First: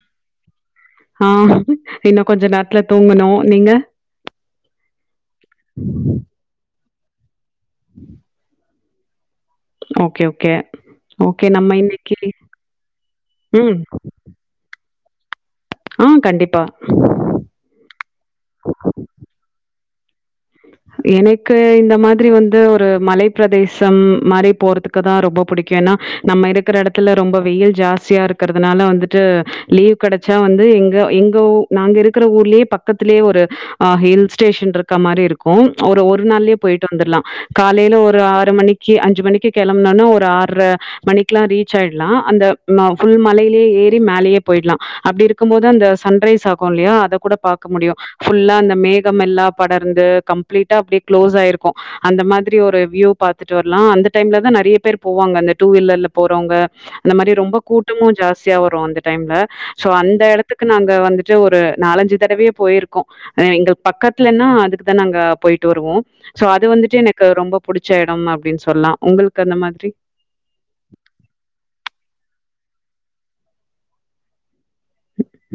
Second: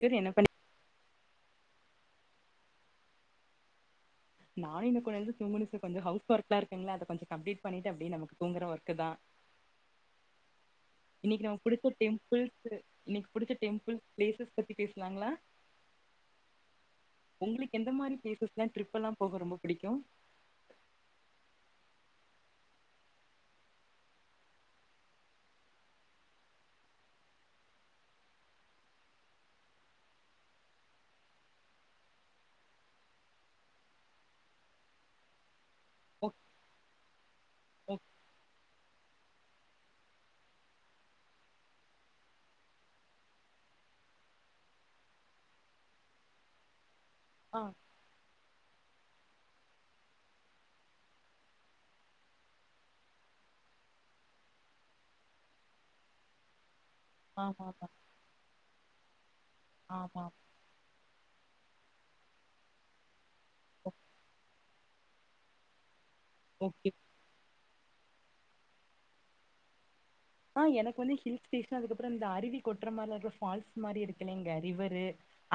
[unintelligible] என்ன பண்ணி ஆ, இன்னு கொஞ்ச நேரத்துல தூங்கணு நீங்க [unintelligible] கொஞ்ச ஹவுஸ் ஒர்க்லாருக் ங்களா அத கொஞ்சோ கம்ப்ளீட் பண்ணிட்டு அப்டியே நமக்கு தூங்கத வரு க்குதான் ஓகே ஓகே இன்னைக்கு ஓகே நம நம்ம பிடிச்ச இன்னைக்கு டெம்பிள்ஸ் இன்னைக்கு பிடிச்ச ம். டெம்பிள்ஸ் பிளேசஸ் பத்தி பேசலாங்களா ஆ கண்டிப்பா. உங்களுக்கு எந்த மாதிரி பிலேசஸ் எல்லாம் ட்ரிப் எல்லாம் போக ரொம்ப பிடிக்கும் எனக்கு இந்த மாதிரி வந்து ஒரு மலை பிரதேசம் மாதிரி போறதுக்குதான் ரொம்ப பிடிக்கும் ஏன்னா நம்ம இருக்கிற இடத்துல ரொம்ப வெயில் ஜாஸ்தியா இருக்கிறதுனால வந்துட்டு லீவ் கிடைச்சா வந்து எங்க எங்கஊ நாங்க இருக்கிற ஊர்லயே பக்கத்தலேயே ஒரு அஹ் ஹில் ஸ்டேஷன் இருக்க மாறி இருக்கும் கோன் ஒரு ஒரு ஓக் நாள்லே போயிட்டு வந்துர்லாம் காலைல ஓக் ஒரு ஆறு மணிக்கு அஞ்சு மணிக்கு கிளம்னோனா ஒரு ஆர்றமணிக்குலா ரீச் ஆய்ட்லாம் அந்த புல் மலையிலேயே ஏறி மேலேயே போய்ட்லாம் அப்டி இருக்கும் போது அந்த சன்ரைஸ் ஆகுல்லையா அத கூட ஆ பாக்க முடியும் ஃபுல்லா அந்த மேகம் எல்லாம் படர்ந்து கம்ப்ளீட்டா அப்டியே க்ளோஸ் ஆயிருக்கும் அந்த மாதிரி ஒரு வியூ பாத்துட்டு வரலாம் அந்த டைம்லதான் நிறைய பேர் போவாங்க அந்த டூ வீலர்ல போறவங்க அந்த மாதிரி ரொம்ப ஆமா ஆமா கூட்டமும் ஜாஸ்தியா வரும் அந்த டைம்ல சோ அந்த ஆமா இடத்துக்கு நாங்க வந்துட்டு ஒரு நாலஞ்சு தடவையே போயிருக்கோம் எங்கள் பக்கத்துலன்னா அது நாங்க போயிட்டு வருவோம் சோ அது ஓகே வந்துட்டு எனக்கு ரொம்ப புடிச்ச இடம் அப்டின்னு சொல்லாம் உங்களுக்கு அந்த மாதிரி ஆஹ் எனக்கு வந்து ஹில் ஸ்டேஷன் அதுக்கப்பறம் இந்த அருவி கொட்டுற மாதிரி இருக்கற ஃபால்ஸ் மாதிரி இருக்குலங்க ரிவரு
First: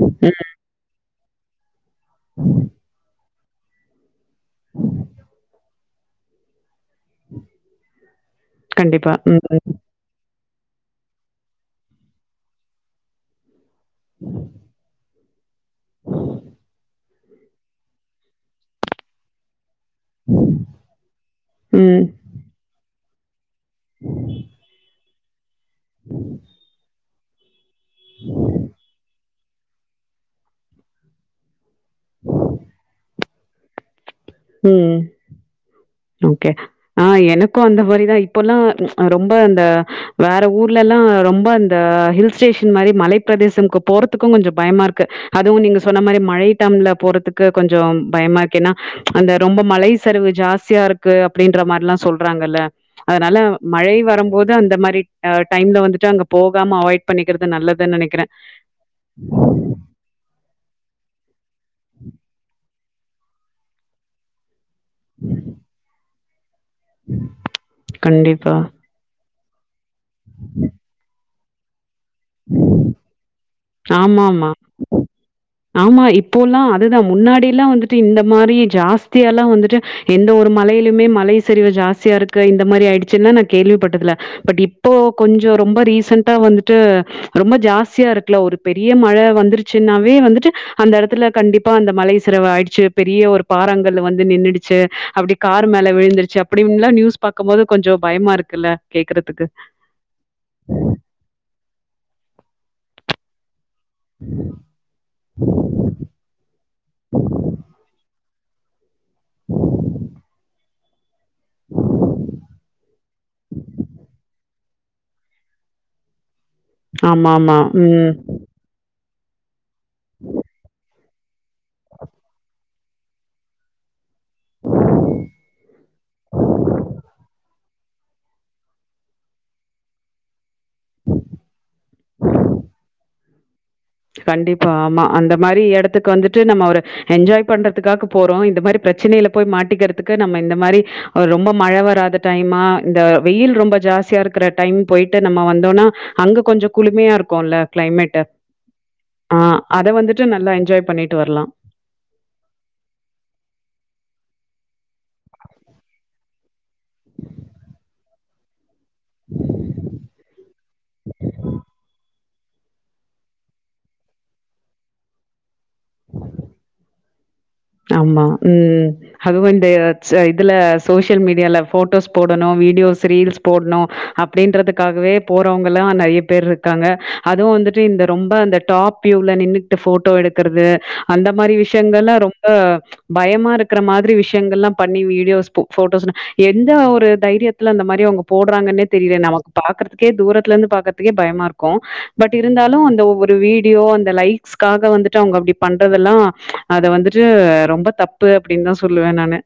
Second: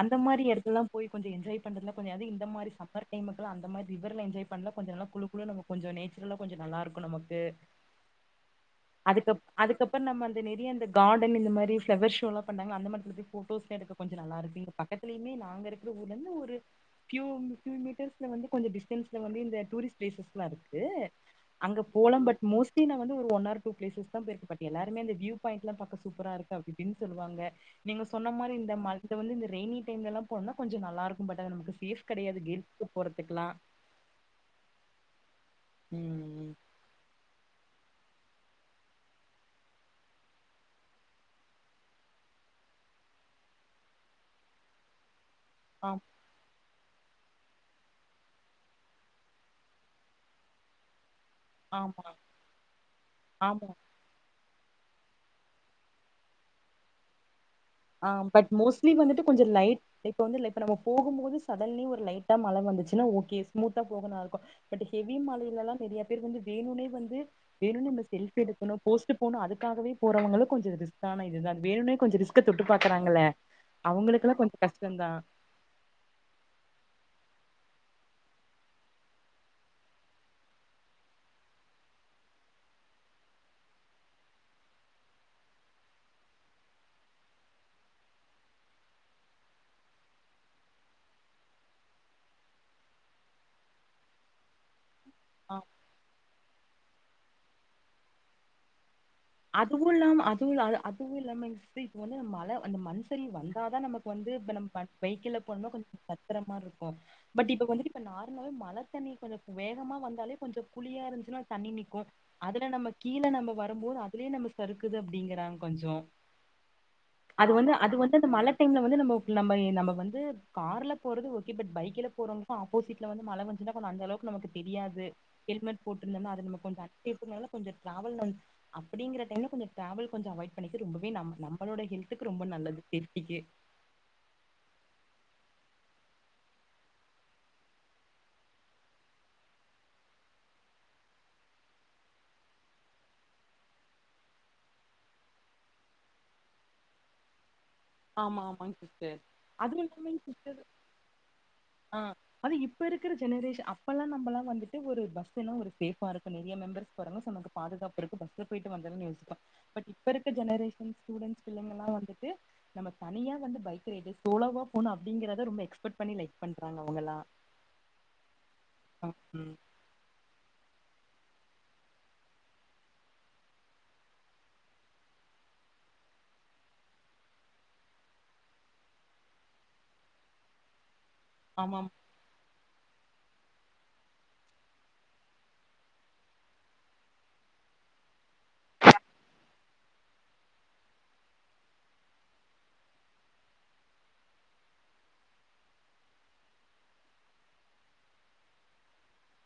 அந்த ம் மாதிரி இடத்துலாம் போய் கொஞ்சம் என்ஜாய் பண்றது கொஞ்சம் அத இந்த மாதிரி சம்மர் டைம் அந்த மாறி ரிவர்ல என்ஜாய் பண்ண கொஞ்ச நாள் குழு குழு நம் கொஞ்ச நேச்சு இன்னோ கொஞ்சம் நல்ல இருக்கும் நமக்கு கண்டிப்பா ம் அதுக்கப் நம்ம அந்த நேரிய அந்த கார்டன் இந்த மாதிரி நேரிய பிலோவேர் ஷோலாம் பண்ணா அந்த மாதி போட்டோஸ் எடுக்க கொஞ்சம் நல்லா இருக்குங்க பக்கத்திலேயே நான் ங்க இருக்கிற ஊர்லந்து ஒரு ஃபியூ மீட்டர்ஸ்ல வந்து கொஞ்சம் டிஸ்டன்ஸ்ல வந்து இந்த டூரிஸ்ட் பிலேசஸ்லா இருக்கு ம் அங்க ம் போலாம் பட் மோஸ்ட்லி நான் வந்து ஒன் ஆர் டு பிலேசஸ் [unintelligible] எல்லாருமே அந்த வியூ பாய்ண்ட்லாம் பாக்க சூப்பரா இருக்கு அப்டி இப்டின்னு சொல்லுவாங்க நீங்க சொன்ன மாதிரி இந்த மந்த் வந்து ஈவினிங் டைம்ல எல்லாம் போனா கொஞ்சம் நல்லா இருக்கும் பட் அது நமக்கு சேஃப் கிடையாது [unintelligible] போறதுக்கலாம் ம் ஓகே ம் ஆஹ் எனக்கும் அந்த இதுமாறிதான் இப்ப எல்லாம் ரொம்ப அந்த வேற ஊர்ல எல்லாம் ரொம்ப அந்த ஹில் ஸ்டேஷன் மாதிரி மலைப்ப பிரதேசம்க்கு போறதுக்கும் கொஞ்சம் பயமா இருக்கு அதுவும் நீங்க சொன்ன ஆம் மாரி மழை டம்ல போறதுக்கு கொஞ்சோ பயமாருக்கு ஏன்னா அந்த ரொம்ப மலை சரிவு ஜாஸ்தியாருக் கு அப்டின்ற மாரில்லா ஆமா சொல்றாங்கல்ல அதுனால ஆமா மழை வரும்போ து அந்த மாரி அ டைம்ல வந்துட்டு அங்க போகாம அவாய்ட் பண்ணிக்கற ஆஹ் பட் மோஸ்ட்லி வந்துட்டு கொஞ்ச லைட் இப்ப வந்து ல இப்ப நம்ம போகும்போது பகல்லயு ஒரு லைட்டா மழ வந்துச் சுனா ஓகே ஸ்மூத்தா போக நல்லார்க்கு பட் ஹெவி மழைலல்லா நெறய பேர் வந்து வேணுனே வந்து வேணு நம்ம செல்ஃபி கண்டிப்பா. எடுக்கணு போஸ் போனு அதுக்காகவே போறவங்களுக் கொஞ்சோ ரிஸ்க்கான இது தா வேணுனே கொஞ்ச க்க தொட்டு பாக்கறாங்கல்ல ஆமா ஆமா ஆமா இப்போல்லா அது தா முன் னாடில்லா வந்துட்டு இந்த மாரி ஜாஸ்தியால்லா வந்துட்டு எந்த ஒரு மலையிலுமே மலை சரிவு ஜாஸ்தியா இருக்கு இந்த மாரி ஆயிடுச்சுன்னு நா கேள்விப்பட்டதில்ல பட் இப்போ கொஞ்சோ ரொம்ப ரீசண்ட்டா வந்துட்டு ரொம்ப ஜாஸ்தியா இருக் க்குல ஒரு பெரிய மழ வந்துருச்சுன்னாவே வந்துட்டு அந்த இடத்துல கண்டிப்பா அந்த மலை சரிவு ஆயிடுச்சு பெரிய ஒரு பாரங்கள் வந்து நின்னுடுச்சு அப்டி ஆ கார் மேல விழுந்துருச்சு அப் அப்படின்ல்லா நியூஸ் பாக்கும்போது கொஞ்சோ பயமா இருக்குல்ல கேட்கறதுக்கு. அதுவுல்லாம அவுங்குள அது அதுவுல்லாம [unintelligible] மழ வந்து அந்த மனு ரி வந்த் அதனால நமக்கு வந்து இப்ப நம் பைக்ல போனம்ன கொஞ்சோ பத்திரமா இருக்கோ பட் இப்ப வந்துட்டு நார்த் [unintelligible] மழ தண்ணி கொஞ்சோ வேகமா வந்தாலே கொஞ்சோ குளியா இருந்துச்சுன்னா தண்ணி நிக்கு அதுல நம்ம கீழ நம்ம வரும்போது இதுலயே நம்ம சறுக்குது அப்டிங்கிறாங்க கொஞ்சோ அது ஆமாமா. வந்து அது ம். வந்து அந்த மழ டைம்ல வந்து நம்ம நம்மை நமக் வந்து கார்ல போறது ஓகே பட் பைக்ல போறவங்களுக் ஆப்போசிட்ல வந்து மழ வஞ்சுனா கொஞ்சோ அந்த அளவுக்கு நமக்கு தெரியாது ஹெல்மெட் போட்டுருந்தம்னா அது நம்மா கொஞ்சோ [unintelligible] கொஞ்சோ நாவல் வந் அப் டிங்குற டைம்ல கொஞ்சோ ட்ராவெல் கொஞ்சோ அவாய்ட் பண் ரது ரொம்பவே நம் நம்மளோட ஹெல்த்துக்கு ரொம்ப நல்லது இக்கி கண்டிப்பா ஆமா அந்த மாரி எடத்துக்கு வந்துட்டு நம்ம ஒரு என்ஜாய் பண்றதுக்காக போறோ இந்த மாதிரி பிரச்சனயில போய் மாட்டிக்கிறதுக்கு நம்ம இந்த மாரி ஒரு ரொம்ப மழ வராத டைமா இந்த வெயில் ரொம்ப ஜாஸ்தியா இருக்கிற டைம் போயிட்டு நம்ம வந்தோம்னா அங்க கொஞ்சம் குளுமையா இருக்கும்ல கிளைமேட்டு. ஆமா ஆமாங் ஆ அதுவு அத நம்மேங்க வந்துட்டு நல்லா சுத்துறது என்ஜாய் பண்ணிட்டு வரலாம். ஆஹ் அது இப்ப இருக்கிற ஜெனரேஷன் அப்பலா நம்மலா வந்துட்டு ஒரு பஸ்னா ஒரு ஸ்சேஃப் இருக்கு நெறய மெம்பர்ஸ் போறங்க சோ நமக்கு பாதுகாப்ருக்கு பஸ்ல போயிட்டு வந்தர்லானு யோசிபோ பட் இப்ப இருக்க ஜெனரேஷன் ஸூடென்ஸ்கெல்லமே வந்துட்டு திஸ் நம்ம தனியா வந்து பைக் ரைடு சோலோவா போணு அப்படிங்கறத ரொம்ப எக்ஸ்பெட் பண்ணி லைக் பண்றாங்க அவங்கெலா ஆமா உம் ம். அதுவுந்த இட்ஸ் இதுல சோசியல் மீடியால போட்டோஸ் போடணு வீடியோஸ் ரீல்ஸ் போட்ணு அப்டின்றதுக்காகவே போறவங்க எல்லா நெறய பேர் இருக்காங்க அதுவு வந்துட்டு இந்த ரொம்ப அந்த டாப் வியூல நின்னுட்டு போட்டோ எடுக்றது அந்த மாரி ஆமாமா. விஷயங்கலா ரொம் பயமா இருக்கற மாதிரி விஷயங்களெல்லா பண்ணி வீடியோஸ் போட்டோஸ் எந்த ஒரு தைரியத்ல அந்த மாரி அவங்க போடுறாங்கன்னே தெரில நமக்கு பாக்கறதுக்கே தூரத்தல இருந்து பாக்கறதுக்கே பயமா இருக்கு பட் இருந்தாலு அந்த ஒவ்வொரு வீடியோ அந்த லைக்ஸ்காக வந்து அவங்க அப்டி பண்றதெல்லா அத வந்து து ரொம்ப தப்பு அப்டின்னு தா சொல்லுவே நானு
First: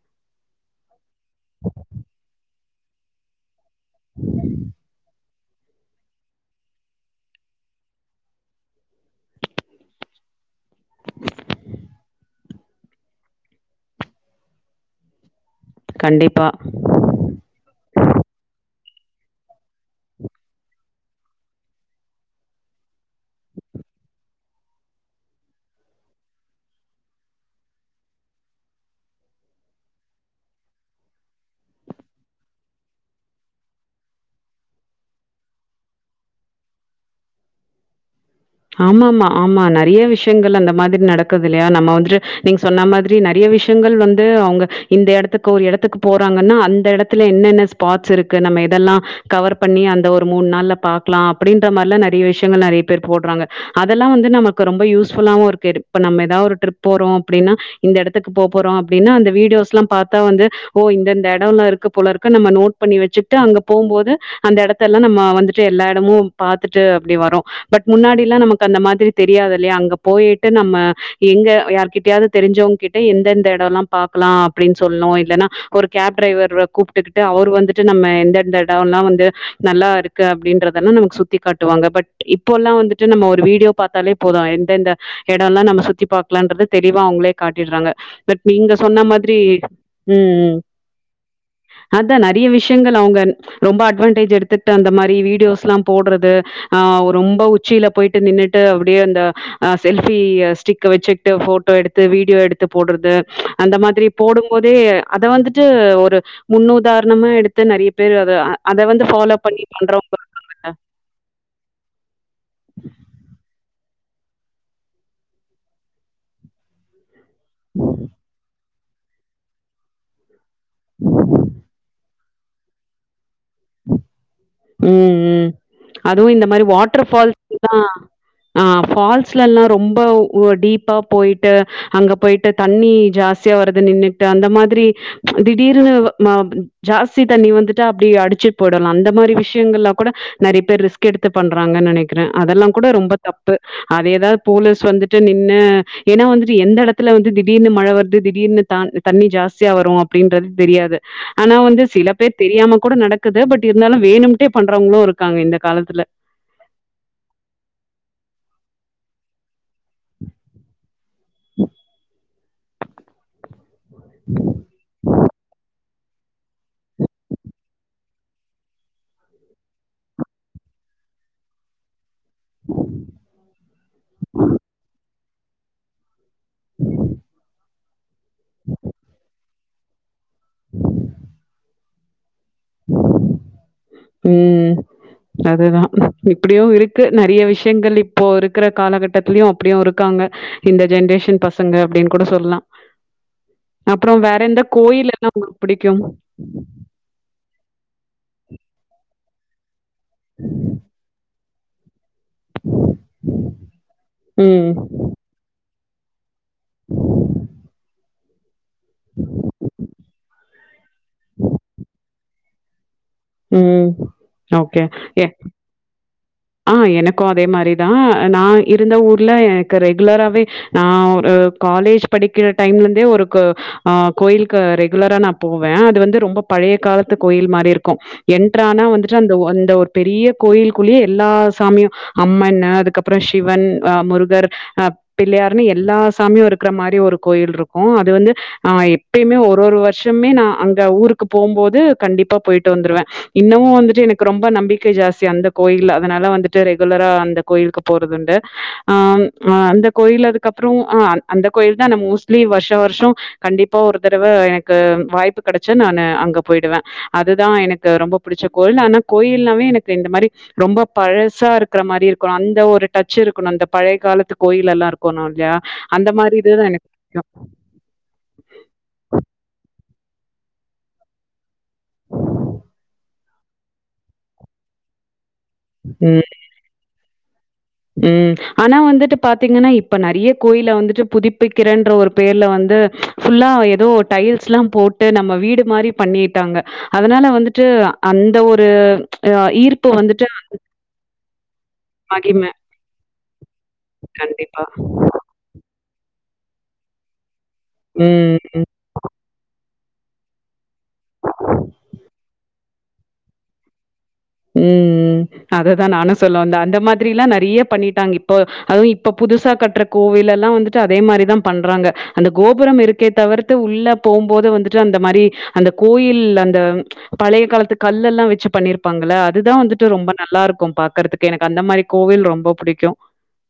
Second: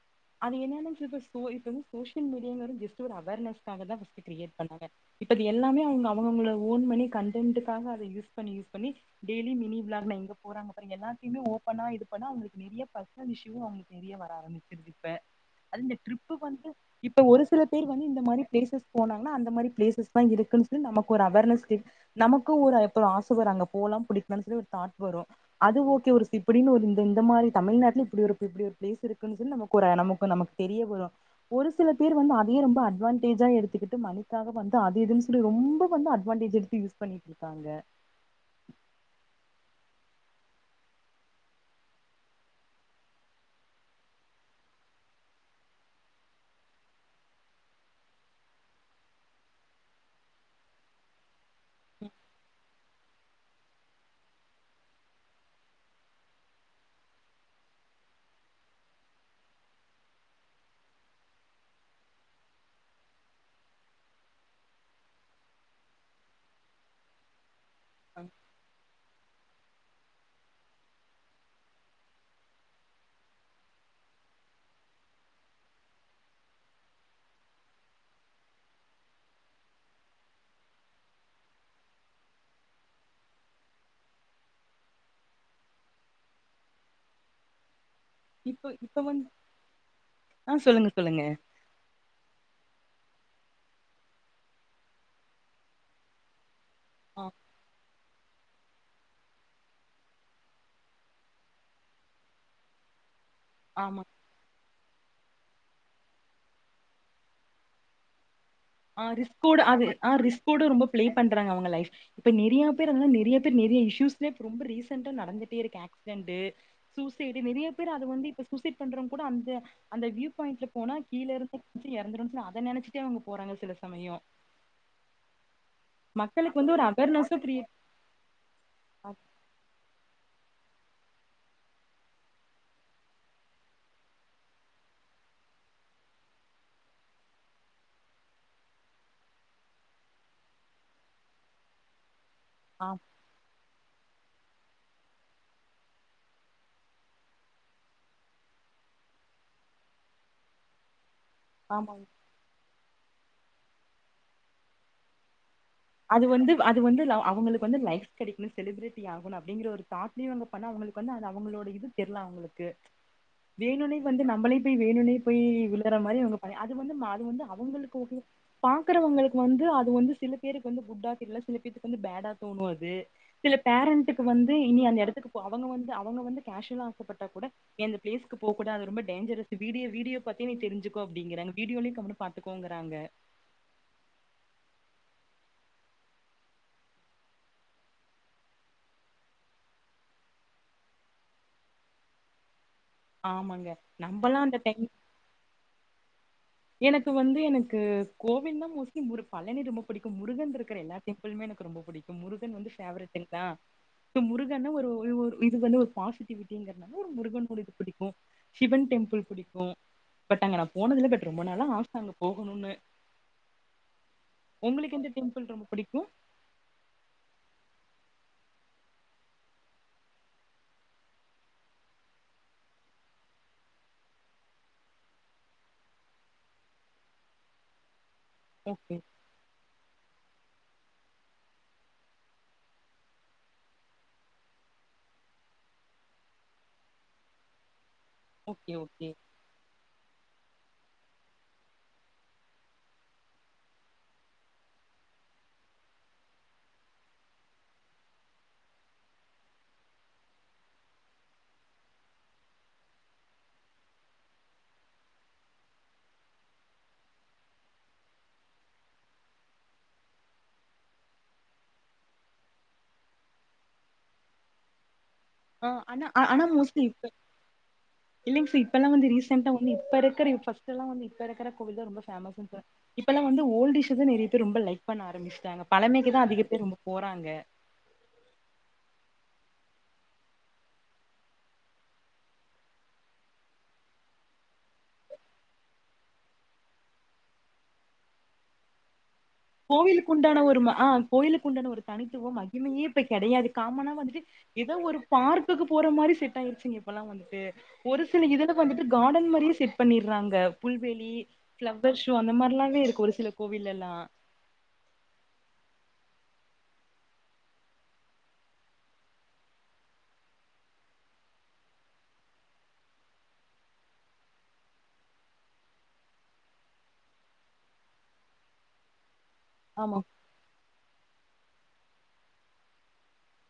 அது என்ன [unintelligible] வந்து சோசியல் மீடியா ன்னுற கெஸ் அவர்னஸ் நாங்க தான் ஃபஸ்ட் கிரியேட் பண்ணதே இப்போதுல்லாமே அவங்க அவங்க அவங்கள ஓன் பண்ணி கண்டென்ட்ககாக அது யூஸ் பண்ணி யூஸ் பண்ணி டெய்லி மினிப்ளாக் நான் எங்க போறாங்க எல்லாத்தையுமே ஓப்பனா இது பண்ணா அவங்க நெறைய பர்சனல் விஷயும் அவங்களுக்கு தெரிய வர ஆரம்பிச்சிருது ப அது இந்த ட்ரிப் கண்டிப்பா வந்து இப்ப ஒரு சில பேர் வந்து இந்த மாதிரி பிளேசஸ் போனாங்கன்னா அந்த மாரி பிளேஸஸ் தான் இருக்குன்னு சொல்லி நமக் ஒரு அவார்னஸ் கெ நமக்கும் வரும் அங்க போலாம் புடிக்கலாம்னு சொல்லி ஒரு தாட் வரும் அது ஓ கே இப்படின்னு ஒரு இந்த இந்த மாரி தமிழ்நாட்டுல இப்படி ஒரு இப்படி ஒரு பிளேஸ் இருக்குன்னு சொல்லி குற நமக்கு நமக்கு தெரிய வரும் ஒரு சில பேர் வந்து அதையே ரொம்ப அட்வான்டேஜா எடுத்துக்கிட்டு மணிக்காக வந்து அது இதுன்னு சொல்லி ரொம்ப வந்து அட்வான்டேஜ் எடுத்து யூஸ் பண்ணிட்டு இருக்காங்க ஆமாம்மா ஆமா நெறைய விஷயங்கள் அந்த மாதிரி நடக்குது இல்லையா நம்ம வந்துட்டு நீங்க சொன்ன மாதிரி நெறைய விஷயங்கள் வந்து அவங்க இந்த எடத்துக்கு ஒரு எடத்துக்கு போறாங்கன்னா அந்த எடத்துல என்னென்ன ஸ்பாட்ஸ் இருக்கு நம்ம எதெல்லாம் கவர் பண்ணி அந்த ஒரு மூணு நாள்ல பாக்கலாம் அப்படின்ற மாதிரல்லாம் நெறைய விஷயங்கள் நெறைய பேர் போடுறாங்க அதெல்லாம் வந்து நமக்கு ரொம்ப யூஸ்புல்லாவும் இருக்கு இப்ப நம்ம ஏதாவது ஒரு ட்ரிப் போறோம் அப்படின்னா இந்த எடத்துக்கு போப்போறோம் அப்படின்னா அந்த வீடியோஸ் எல்லாம் பார்த்தா வந்து ஓ இந்த இந்த எடம்ல இருக்கு போல இருக்க நம்ம நோட் பண்ணி வச்சுிட்டு அங்க போகும்போது அந்த எடத்த எல்லாம் நம்ம வந்துட்டு எல்லா இடமும் பாத்துட்டு அப்படி வரும் பட் முன்னாடி இல்ல நமக்கு அந்த மாதிரி தெரியாது இல்லையா அங்க போயிட்டு நம்ம எங்க யார்கிட்டயாவது தெரிஞ்சவங்க கிட்ட எந்தந்த எடம் எல்லாம் பாக்கலாம் அப்படின்னு சொல்லும் இல்லன்னா ஒரு கேப் டிரைவர கூப்பிட்டுகிட்டு அவர் வந்துட்டு நம்ம எந்தந்த எடம்லாம் வந்து நல்லா இருக்கு அப்படின்றதெல்லாம் நமக்கு சுத்தி காட்டுவாங்க பட் இப்பல்லாம் வந்துட் டு நம்ம ஒரு வீடியோ பாத்தாலே போதும் எந்தெந்த எடம் எல்லாம் நம்ம சுத்தி பாக்கலாம்ன்றது தெளிவா அவங்களே காட்டிறாங்க பட் இப்ப நீங்க இப்ப சொன்ன வந்து மாதிரி ஆ உம் சொல்லுங்க சொல்லுங்க அதான் நெறைய விஷயங்கள் அவங்க ரொம்ப அட்வான்டேஜ் எடுத்துட்டு அந்த மாரி வீடியோஸ்லாம் போட்றது ஆஹ் அவரு ஆ ரொம்ப உ போய்ட்டு நின்னுட்டு அப்படியே அந்த ஆ செல்ஃபி ஸ்டிக்க வச்சுட்டு போட்டோ எடுத்து வீடியோ எடுத்து போட்றது அந்த ஆமா மாதிரி போடும் போதே அத வந்துட்டு ஒரு முன்னுதாரணமா எடுத்து நெறைய பேர் அத அ ஆஹ் ரிஸ்க்கோட ஆ ஆ ரிஸ்க்கோட ரொம்ப பிளே பண்றாங்க அவங்க லைஃப் இப்ப நெறைய பேர் நெறயா பேர் நெறயா இஸ்யூஸ்மே இப்போ ரொம்ப ரீசெண்டா நடந்துட்டே இருக்கு ஆக்சிடென்ட் சூசை டு நிறையா பேர் அது வந்து இப்ப சூசை பண்றவங் கூட அந்த அந்த வியூ பாயிண்ட்ல போனா கீழ இருந்து [inaudible] இறந்துருனு ல்ல அத நினைச்சிட்டே அவுங் உம் உம் அதுவூ இந்த மக்களுக்கு மாரி வந்து ஒரு வாட்டர் அவேர்னஸு பால்ஸ் கிரியேட் எல்லா ஆஹ் ஃபால்ஸ்லல்லா ரொம்போ ஓ டீப்பா போயிட்டு அங்க போயிட்டு தண்ணி ஜாஸ்தியா வருதுன்னு நின்னுட்டு அந்த மாதிரி ப்ச் திடீர்னு நா ஜாஸ்தி தண்ணி வந்துட்டா அப்படி அடிச் போடலா அந்த மாரி விஷயங்கள்லா கூட நிறையா பேர் ரிஸ்க் எடுத்து பண்றாங்கன்னு நினை க்கிற அதெல்லாங் ஆ கூட ரொம்ப தப்பு அதேதா போலீஸ் வந்துட்டு நின்னு ஏனா வந்துட்டு எந்த எடத்துல வந்து திடீர்னு மழ வர்து திடீர்னு த தண்ணி ஜாஸ்தியா வரு அப்படின்றது தெரியாது ஆனா வந்து ஆமாங்க சில பேர் தெரியாம கூட நடக் க்குது பட் இருந்தாலு வேணும்ட்டே பண்றவங்களூ இருக்காங்க இந்த காலத்துல. அது வந்து அது வந்து அவுங்களுக் வந்து லைஃப் கெடைக்குனு செலிபிரெட்டி ஆகனு அப்பிடிங்கிற ஒரு ஸ்டாட்லியே இவங் பண்ணா அவுங்களுக்கு வந்து அது அவங்குளோட இது தெரியலா அவுங்களுக் க்கு வேணுனே வந்து நம்மளே போய் வேணுனே போய் விளற மா ந்த மாரி அவுங் பண் அது வந்து அது வந்து அவுங்களுக்கு ஓக்கே பாக்கறவங்களுக்கு வந்து அது வந்து சில ல பேருக்கு வந்து குட்டா தெரிலா சில பேத்துக்கு வந்து பேடா தோணு அது சில பேரண்டுக்கு வந்து இனி அந்த எடத்துக் போ அவுங்க வந்து அவுங்க வந்து கேஷ்யூலா ஆசப்பட்டா கூட ஃப்லேஸ்க்கு போ கூடாது ரொம்ப டஞ்சரஸ் வீடி வீடியோ பத்தி நீ தெரிஞ்சுக்கோ அப்டிங்கிறாங் வீடியோலயே கவனமா பாத்துக்கோங்குறாங்க உம் அதுதா இப்புடியு இருக்கு நெறயா விஷயங்கள் இப்போ இருக்குற காலகட்டத்திலயு அப்டியு இருக்காங்க இந்த ஜென்ரேஷன் பசுங்க அப்டின் கூட சொல்லலா ஆமாங்க அப்புறோ வேற நம்பல்லா அந்த எந்த டைம் கோயில் எல்லா உங்குளுக் புடிக்கூ எனக்கு வந்து எனக்கு கோவில்னா மோஸ்ட்லி முரு பழனி ரொம்ப புடிக்கும் முருகன் இருகிற எல்லா டெம்பிள்மே எனக் ரொம்போ புடிக் முருகன் வந்து ஃபேவரிட்ங்களா முருகன்னா ம். ஒரு ஒரு இது வந்து பாசிட்டிவிட்டிங்கிறனால ஒரு முருகனோட இது புடிக்கூ சிவன் டெம்பிள் புடிக்கூ பட் அங்க நா போனதில்ல பட் ரொம்ப நாளா ஆச அங்க போ குணுனு உம் ஓகே ஏ டெம்பிள் ரொம்ப பிடிக்கு? ஆ எனக்கு அதே மாரிதா நா இருந்த ஊர்ல எனக்கு ரெகுலராவே நா ஒரு காலேஜ் படிக்கிற டைம்லருந்தே ஒரு கு அ, கோயில்க்கு ரெகுலரா நா போவே அது வந்து ரொம்ப பழைய காலத்து கோயில் மாரி இருக்கு என்ட்ரானா ஓகே. வந்துட்டு அந்த ஒ அந்த ஒரு பெரிய கோயிலுக்குள்ளே எல்லா சாமியு அம்மன்னு அதுக்கப்பறோ ஷிவன் அஹ் முருகர் அஹ் பிள்ளையார்ன்னு எல்லா சாமியு இருக்கற மாரி ஒரு கோயில்ருக் கு அது வந்து ஓகே, ஆஹ் ஓகே. எப்பயுமே ஒரு ஒரு வர்ஷம்மே நா அங்க ஊருக்கு போம்போது கண்டிப்பா போய்ட்டு வந்துருவே இன்னுமு வந்துட்டு எனக் ரொம்ப நம்பிக்க ஜாஸ்தி அந்த கோயில்ல அதனால வந்துட்டு ரெகுலரா அந்த கோயில்க்கு போறதுண்டு ஆம் அ அந்த கோயில் அதுக்கப்பறோ ஆ அந் அந்த கோயில் தா நா மோஸ்ட்லி வர்ஷ வர்ஷோ கண்டிப்பா ஒரு தடவ எனக்கு வாய்ப்பு கெடச்சா நானு அங்க போயிடுவே அது தா எனக்கு ரொம்ப பிடிச்ச கோயில் ஆனா கோயில்னாவே எனக்கு இந்த மாரி ரொம்ப பழசா இருக்கற மாரி இருக்கணு அந்த ஒரு டச் இருக்கணு அந்த பழைய காலத்து கோயில் எல்லா இருக் அஹ் அனா அ ஆனா மோஸ்லீ இப்ப பிடிக்கும். இல்லைங்சீ இப்பல்லா வந்து ரீசன்டா ஒன்னு [unintelligible] ப்பருக்கற [unintelligible] ஃபஸ்டெல்லா வந்து இப்ப இருக்கற கோவில் தா ரொம்ப ஃபேமஸ்ஸுங்க இப்பல்லா வந்து ஓல்டிஷு தா நெறயா பேர் ரொம்ப லைக் பண்ண ஆரம்பிச் டாங்க பழமைக்கு தா அதிக பேர் ரொம்ப போறாங்க உம் ஆனா வந்துட்டு பாத்தீங்கன்னா இப்ப நறிய கோயில வந்துட்டு புதுப்பிக்கிறன்ற ஒரு பேர்ல வந்து ஃபுல்லா ஏதோ டைல்ஸ்ல்லா போட்டு நம்ம வீடு மாரி பண்ணிட்டாங்க அதனால வந்துட்டு அந்த ஒரு அ ஈர்ப்பு வந்துட்டு கோவிலுக்குண்டான ஒரு ம ஆஹ், கோயிலுக்குண்டான ஒரு தனித்துவோ ஆகிமே மகி மயே இப்ப கெடையாது காமனா வந்துட்டு கண்டிப்பா. எதோ ஒரு பார்க்குக்கு போற மாரி செட்டாயிருச்சுங்க இப்பெல்லா வந்துட்டு ஒரு சில ம். இதுல வந்துட்டு காடன் மாரியே செட் பண்ணிர்றாங்க புல்வெளி ஃபிளவர் ஷோ அந்த மாரில்லாவே இருக்கு ஒரு சில கோவிலெல்லா உம் உம் அத தா நானு சொல்ல வந்தே அந்த மாதிரில்லா நெறைய பண்ணிட்டாங்க இப்போ அதுவு இப்ப புதுசா கட்ற கோவில் எல்லா வந்துட்டு அதே மாரி தா பண்றாங்க அந்த கோபுரம் இருக்கே தவர்த்து உள்ள போம்போது வந்துட்டு அந்த மாரி அந்த கோயில் அந்த பழைய காலத்து கல்லெல்லா வெச்சு பண்ணிருப் பாங்கல்ல அது தா வந்துட்டு ஆமா ரொம்ப நல்லாருக்கு பா க்கறதுக்கு எனக்கு அந்த மாரி கோவில் ரொம்ப புடிக்கு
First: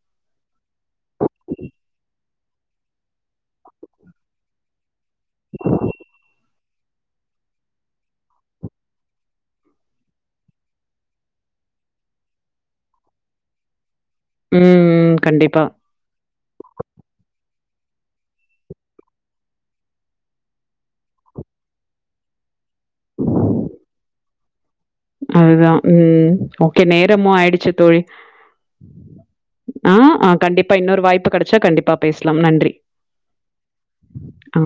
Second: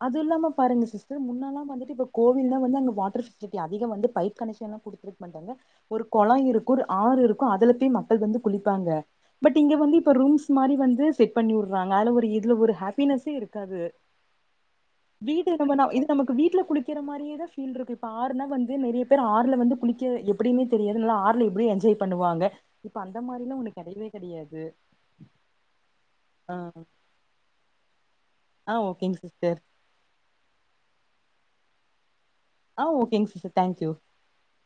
அது இல்லாம பாருங்க சிஸ்டர் முன்னல்லா வந்துட்டு [unintelligible] வந்து அங்க வாட்டர் [inaudible] சிட்டி அதிக வந்து பைப் கனெக்ஷனு குடுத்துருக் மாட்டாங்க ஒரு கொளோ இருக் ஒரு ஆறு இருக்கு அதுல போய் மக்கள் வந்து குளிப்பாங்க பட் இங்க வந்து இப்ப ரூம்ஸ் மாரி வந்து செட் பண்ணி உட்றாங்க அதுல ஒரு இதுல ஒரு ஹேப்பினஸ்ஸே இருக்காது உம் ம் வீடு கண்டிப்பா நம்ம ந இது நமக்கு வீட்ல குளிக்கற மாரியே தா ஃபீல்ருக்கு இப்ப ஆறுனா வந்து நெறைய பேர் ஆறுல வந்து குளிக்க எப்டினே தெரியாது நல்லா ஆறுல எப்படி என்ஜாய் பண்ணுவாங்க இப்ப அந்த மாரில்லா ஒன்னு கெடையவே கெடையாது து அது தா உம் ஓகே நேரமு ஆயிடிச்சு தோழி ஆ ஓகேங்க சிஸ்டர் ஆஹ் ஆஹ் கண்டிப்பா இன்னோரு வாய்ப்பு கெடச்சா கண்டிப்பா பேஸ் ஆஹ் ஓகேங் சிஸ்டர் தங்க்யூ ஆ.